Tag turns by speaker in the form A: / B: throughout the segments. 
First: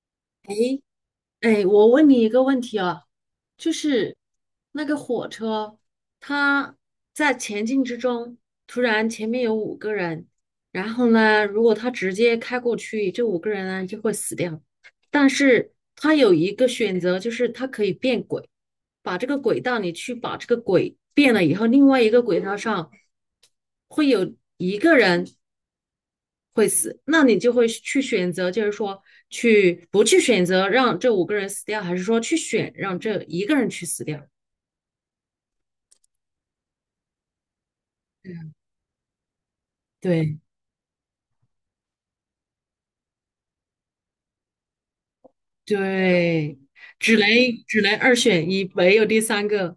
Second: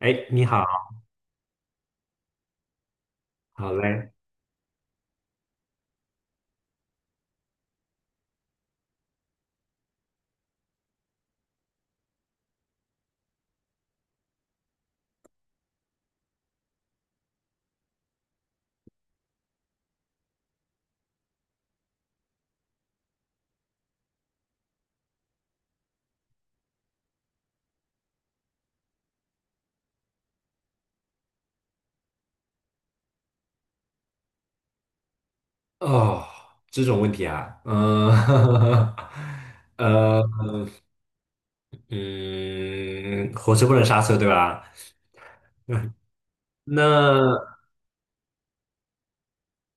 A: 哎，你好，
B: 哎，我问你一个问题啊，就
A: 好嘞。
B: 是那个火车，它在前进之中，突然前面有五个人，然后呢，如果他直接开过去，这五个人呢就会死掉。但是它有一个选择，就是它可以变轨，把这个轨道你去把这个轨变了以后，另外一个轨道上会有一个人，会死，那你就会去选择，就是说去不去选择让这五个人死掉，还是说去选让这一个人去死掉？
A: 哦，这种问题啊，呃，
B: 对
A: 嗯，火车不能刹车，对吧？
B: 对，只能
A: 那
B: 只能二选一，没有第三个。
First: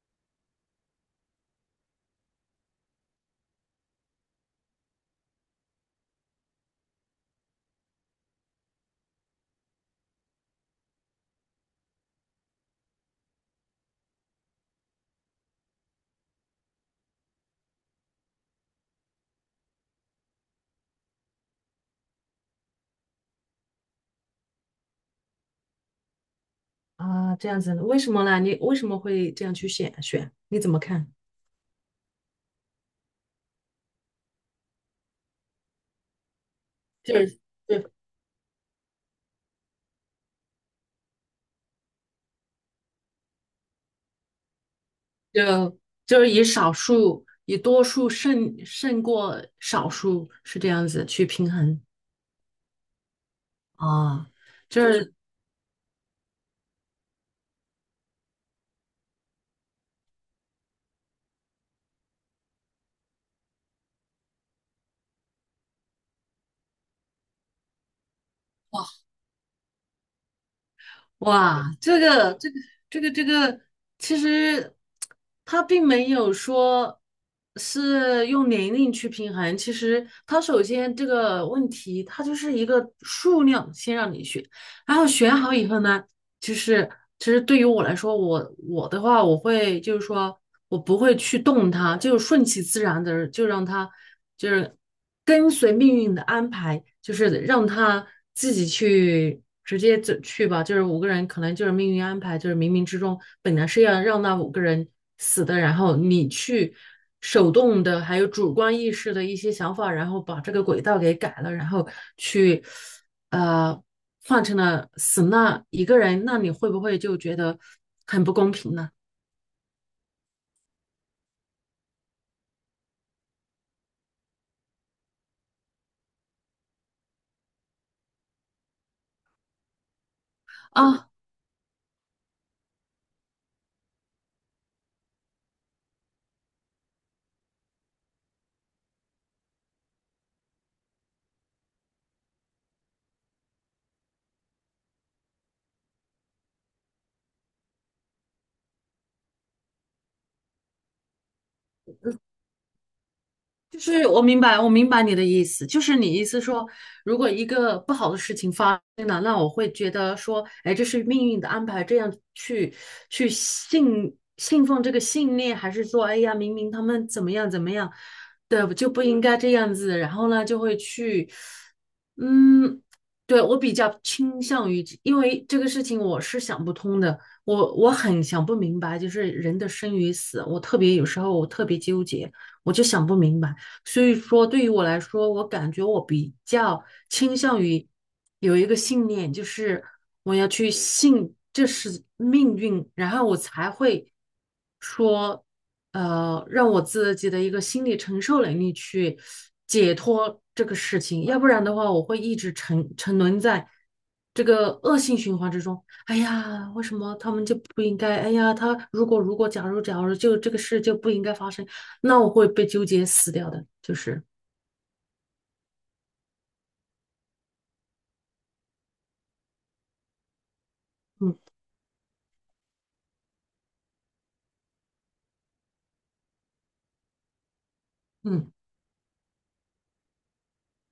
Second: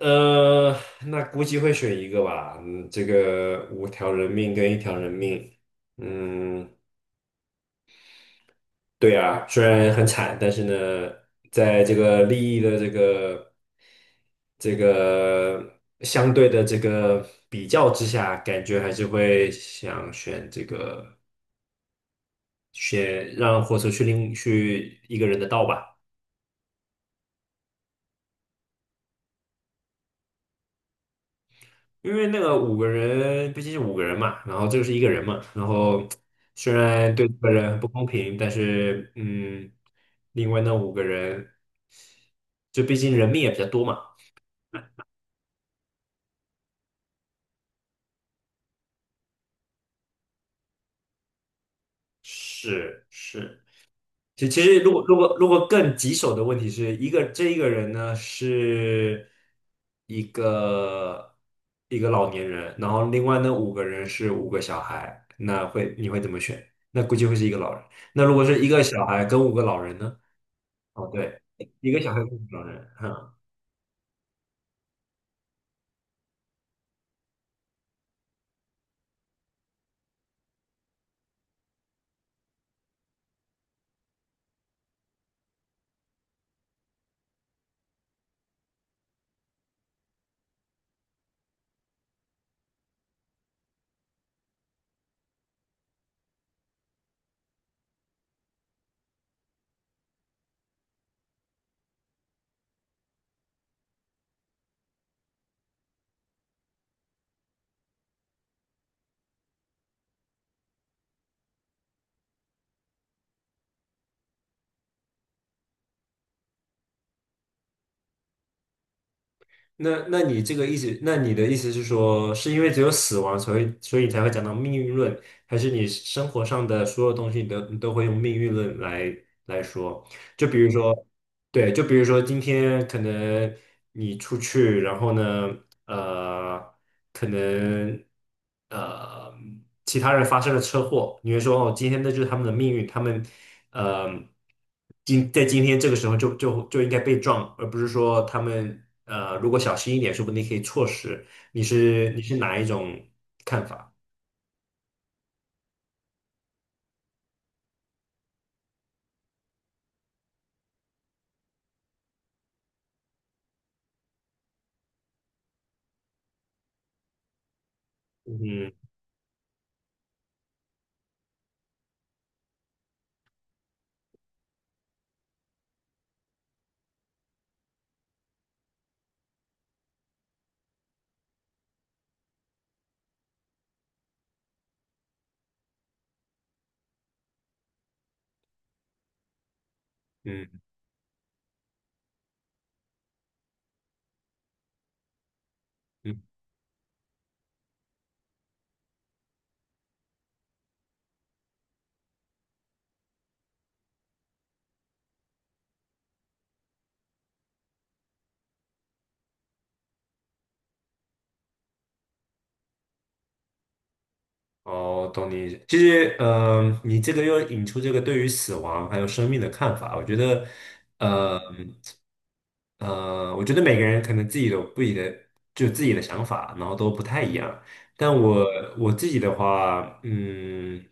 A: 呃，那估计会选一个吧。嗯，这个五条人命跟一条人命，嗯，对啊，虽然很惨，但是呢，在这个利益的这个相对的这个比较之下，感觉还是会想选这个选让火车去一个人的道吧，
B: 啊，这样子，为什么呢？你为什么会这样去选？你怎么看？
A: 因为那个五个人毕竟是五个人嘛，然后这个是一个人嘛，然后虽然
B: 就
A: 对这
B: 是
A: 个人很不
B: 就
A: 公平，但是另外那五个人就毕竟人命也比较多嘛，
B: 就就是以多数胜过少数，是这样子去平衡
A: 是是。
B: 啊。
A: 其实，
B: 就
A: 如果
B: 是
A: 如果如果更棘手的问题是这一个人呢是一个一个老年人，然后另外那五个人是五个小孩，你会怎么选？那估计会是一个老人。那如果是一个小孩跟五个老人呢？哦，对，
B: 哇，
A: 一
B: 这
A: 个小孩跟
B: 个
A: 五
B: 这个
A: 个老人，
B: 这个这
A: 哈、
B: 个，其实他并没有说是用年龄去平衡，其实他首先这个问题，它就是一个数量先让你选，然后选好以后呢，就是其实对于我来说，我的话，我会就是说我不会去动它，就顺其自然的，就让它就是跟随命运的安排，就是让它自己去直接走去吧。就是五个人可能就是命运安排，就是冥冥之中本来是要让那5个人死的，然后你去。手动的，还有主观意识的一些想法，然后把这个轨道给改了，然后去呃换成了死那一个人，那你会不会就觉得很不公平呢？
A: 那你这个意思，那你的意思是说，是因为只有死亡，所以你才会讲到命运论，还是你生活上的所有东西你都会用命运论来说？就比如说。
B: 啊，
A: 对，就比如说今天可能你出去，然后呢，呃，可能呃其他人发生了车祸，你会说哦，今天那就是他们的命运，他们呃今天这个时候就应该被撞，而不是说他们如果小心一点，说不定可以错失。你是哪一种看
B: 就
A: 法？
B: 是我明白，我明白你的意思，就是你意思说，如果一个不好的事情发生了，那我会觉得说，哎，这是命运的安排，这样去信奉这个信念，还是说，哎呀，明明他们怎么样怎么样
A: 嗯
B: 的，就不应该这样子，然后呢，就会去，嗯，对，我比较倾向于，因为这个事情我是想不通的，我很想不明白，就是人的生与死，我特别有时候我特别纠结，我就想不明白。所以说，对于我来说，我感觉我比较倾向于有一个信念，就是我要
A: 嗯。
B: 去信这是命运，然后我才会说，让我自己的一个心理承受能力去解脱这个事情，要不然的话，我会一直沉沦在这个恶性循环之中。哎呀，为什么他们就不应该？哎呀，他如果如果假如假如就这个事就不应该发生。那我会被纠结死掉的，就是
A: 哦，懂你意思。其实，你这个又引出这个对于死亡还有生命的看法。我觉得，
B: 嗯
A: 呃，我觉得每个人可能自己有不己的，就自己的想法，然后都不太一样。但我
B: 嗯
A: 我自己的话，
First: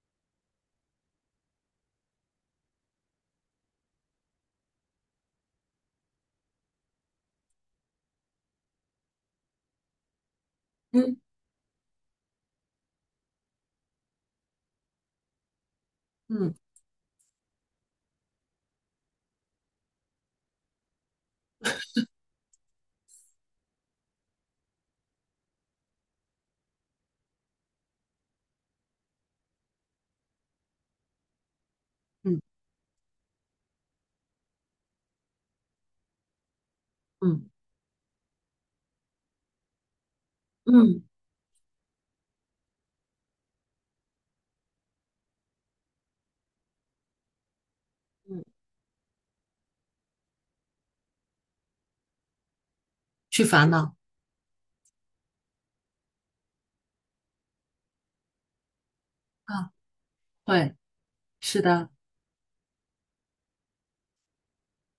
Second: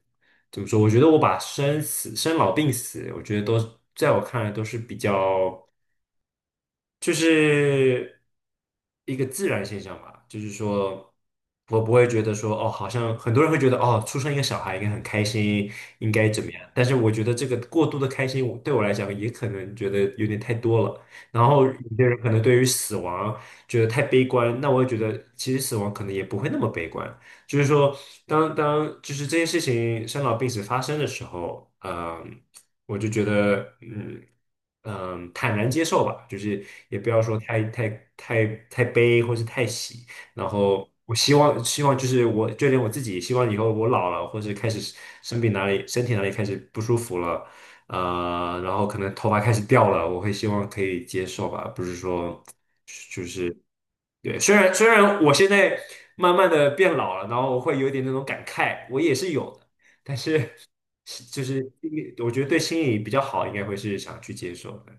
A: 怎么说？我觉得我把生死、生老病死，我觉得都在我看来都是比较。就是一个自然现象吧，就是说，
B: 嗯
A: 我不会觉得说，哦，好像很多人会觉得，哦，出生一个小孩应该很开心，应该怎么
B: 嗯
A: 样？但是我觉得这个过度的开心，我对我来讲也可能觉得有点太多了。然后有些人可能对于死亡觉得太悲观，那我也觉得其实死亡可能也不会那么悲观。就是说，当就是这件事情生老病死发生的时候，
B: 嗯
A: 我就觉得，坦然接受吧，就是也不要说
B: 嗯
A: 太悲或是太喜。然后
B: 嗯
A: 我希望就是我就连我自己，希望以后我老了或者开始生病哪里身体哪里开始不舒服了，
B: 嗯，
A: 然后可能头发开始掉了，我会希望可以接受吧，不是说。
B: 去烦恼
A: 对，虽然我现在慢慢的变老了，然后我会有点那种感慨，我也是有的，
B: 啊，
A: 但是
B: 会
A: 是就是
B: 是
A: 心
B: 的。
A: 理我觉得对心理比较好，应该会是想去接受的。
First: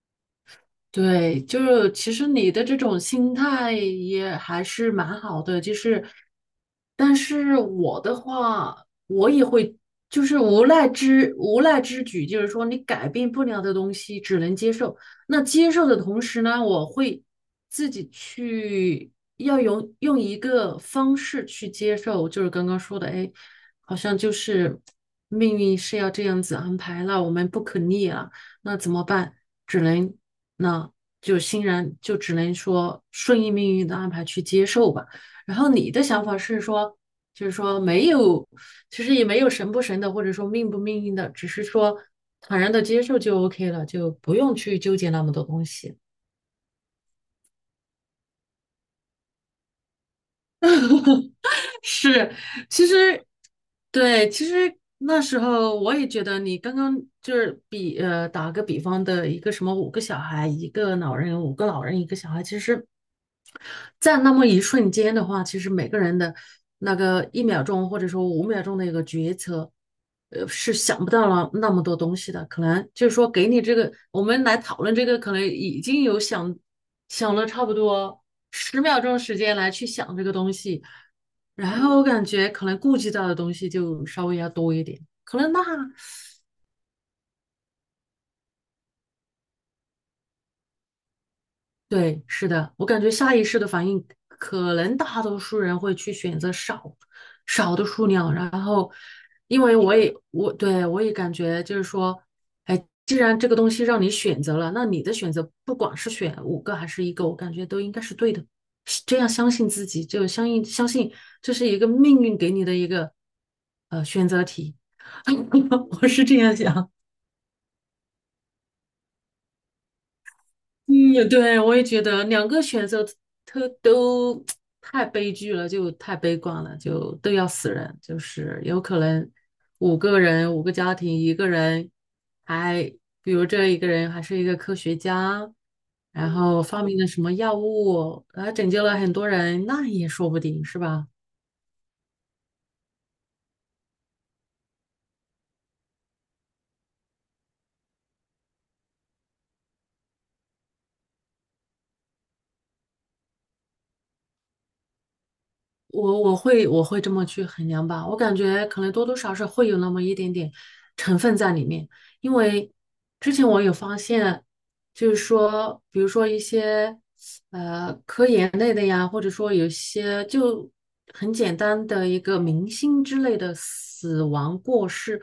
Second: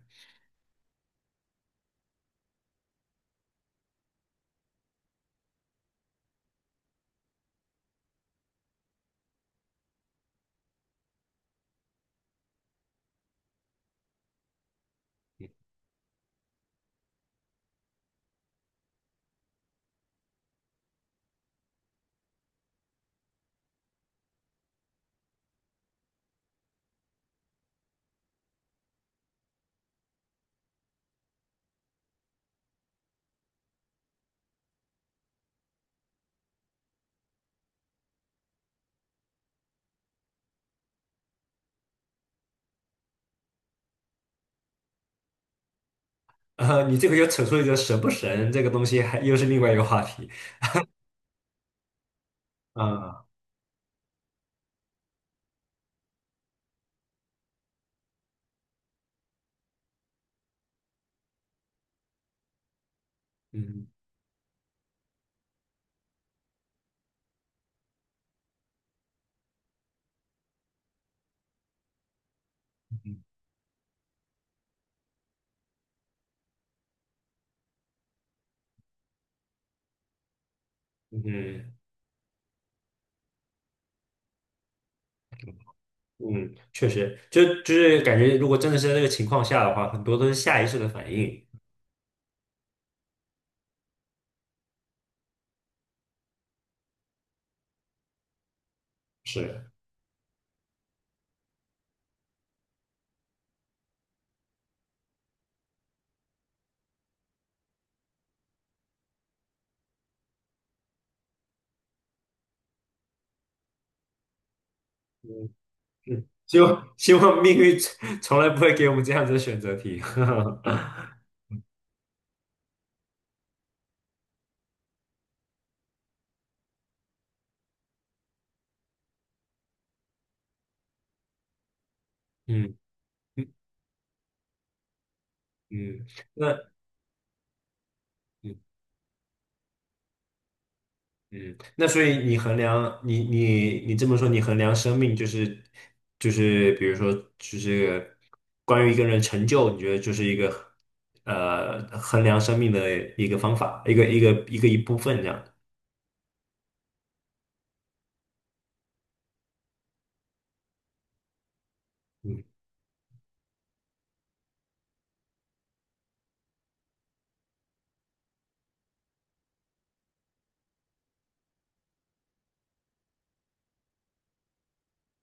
B: 对，就是其实你的这种心态也还是蛮好的，就是，但是我的话，我也会就是无奈之举，就是说你改变不了的东西，只能接受。那接受的同时呢，我会自己去要用一个方式去接受，就是刚刚说的，哎，好像就是命运是要这样子安排了，我们不可逆了，那怎么办？只能。那就欣然就只能说顺应命运的安排去接受吧。然后你的想法是说，就是说没有，其实也没有神不神的，或者说命不命运的，只是说坦然的接受就 OK 了，就不用去纠结那么多东西。
A: 你这个又扯出一个神不神这个东西还，又是另外一个话题
B: 是，其
A: 啊，
B: 实，对，其实那时候我也觉得你刚刚就是打个比方的一个什么5个小孩，一个老人，5个老人，一个小孩，其实，
A: 嗯
B: 在那么一瞬间的话，其实每个人的那个1秒钟或者说5秒钟的一个决策，是想不到了那么多东西的。可能就是
A: 嗯
B: 说给你这个，我们来讨论这个，可能已经有想了差不多10秒钟时间来去想这个东西。
A: 嗯
B: 然后我感觉可能顾及到的东西就稍微要多一点，可能那，
A: 嗯，确实，就是感觉如果真的是在这个情况下的话，很多都是下意识的反应，
B: 对，是的，我感觉下意识的反应，可能大多数人会去选择少的数量，然后，因
A: 是，
B: 为我也感觉就是说，哎，既然这个东西让你选择了，那你的选择不管是选五个还是一个，我感觉都应该是对的，是这样相信自己，就相信这是一个命运给你的一个选择题，
A: 嗯
B: 我是
A: 嗯，
B: 这样
A: 希望
B: 想。
A: 希望命运从来不会给我们这样子的选择题，
B: 嗯，对，我也觉得两个选择都太悲剧了，就太悲观了，就都要死人。就是有可能五个人，5个家庭，一个人
A: 嗯。嗯
B: 还，比如这一个人还是一个科学家，
A: 嗯，
B: 然嗯
A: 那
B: 后发明了什么药物，还
A: 嗯
B: 拯救了很多人，那也说不定是吧？
A: 嗯，那所以你衡量你这么说，你衡量生命就是比如说就是关于一个人成就，你觉得就是一个衡量生命的一个方法，一部分这样。
B: 我会这么去衡量吧，我感觉可能多多少少会有那么一点点成分在里面，因
A: 嗯
B: 为之前我有发现，就是说，比如说一些。科研类的呀，或者说有些就很简单的一个明星之类的死亡过世，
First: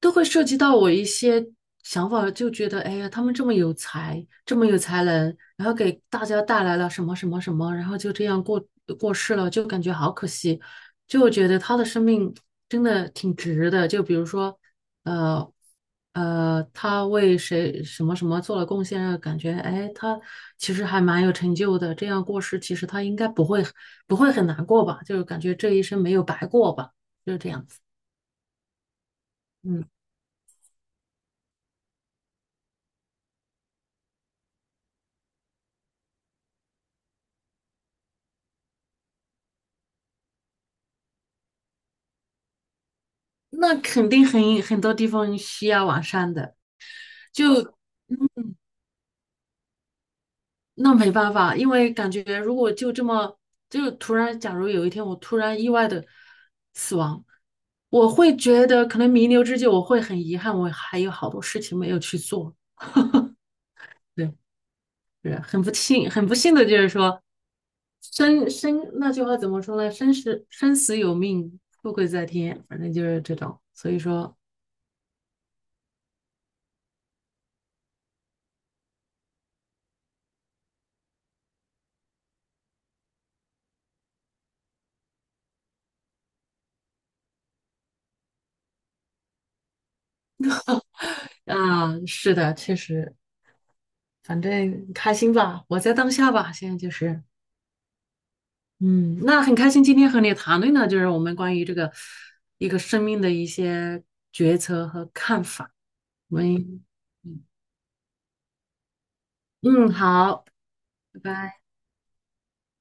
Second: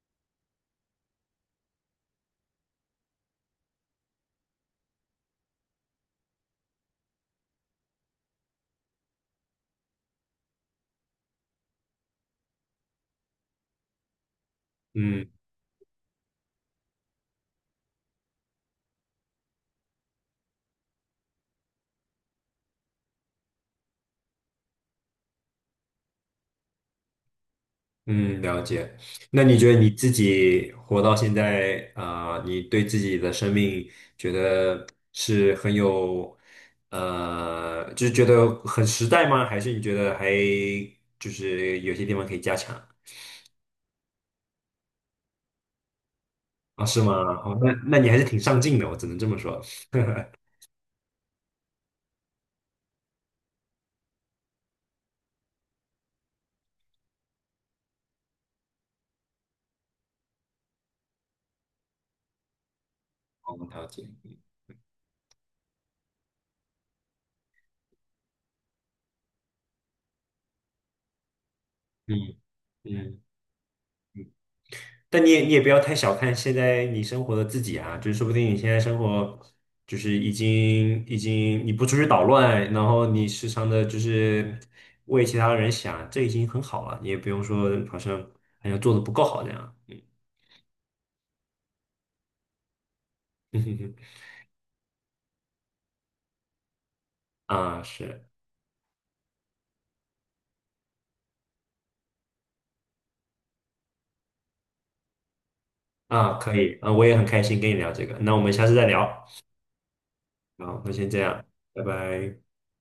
B: 都会涉及到我一些想法，就觉得哎呀，他们这么有才，这么有才能，然后给大家带来了什么什么什么，然后就这样过过世了，就感觉好可惜，就觉得他的生命真的挺值的。就比如说。
A: 嗯。
B: 呃他为谁什么什么做了贡献，让感觉哎，他其实还蛮有成就的。这样过世，其实他应该不会很难过吧？就是感觉这一生没有白过吧，就是这样子。
A: 嗯，了解。那你觉得
B: 嗯，
A: 你自己活到现在啊，你对自己的生命觉得是很有，就是觉得很实在吗？还是你觉得还就是有些地方可以加强
B: 那肯定很多地方需要完善的，
A: 啊？是吗？哦，那
B: 就
A: 那你还是挺上进的，我只能这么说。
B: 那没办法，因为感觉如果就这么就突然，假如有一天我突然意外的死亡。我会觉得可能弥留之际，我会很遗憾，我还有好多事情没有去做。
A: 我了解。
B: 对，是很不幸，很不幸的就是说，那句话怎么说呢？生死有命，富贵在
A: 嗯
B: 天，反正就
A: 嗯。
B: 是这种。所以说
A: 但你也不要太小看现在你生活的自己啊，就是说不定你现在生活就是已经你不出去捣乱，然后你时常的就是为其他人想，这已经很好了，你也不用说好像做的不够好这样。嗯，
B: 啊，是的，确实，反正开心吧，活在当下吧。现在就是，
A: 啊是
B: 嗯，那很开心今天和你谈论的就是我们关于这个一个生命的一些决策和看法。
A: 啊，
B: 我
A: 可以
B: 们
A: 啊，我也很开
B: 嗯，
A: 心跟你聊这个，那我们下次再聊。
B: 嗯好，
A: 好，那先
B: 拜
A: 这样，
B: 拜。
A: 拜拜。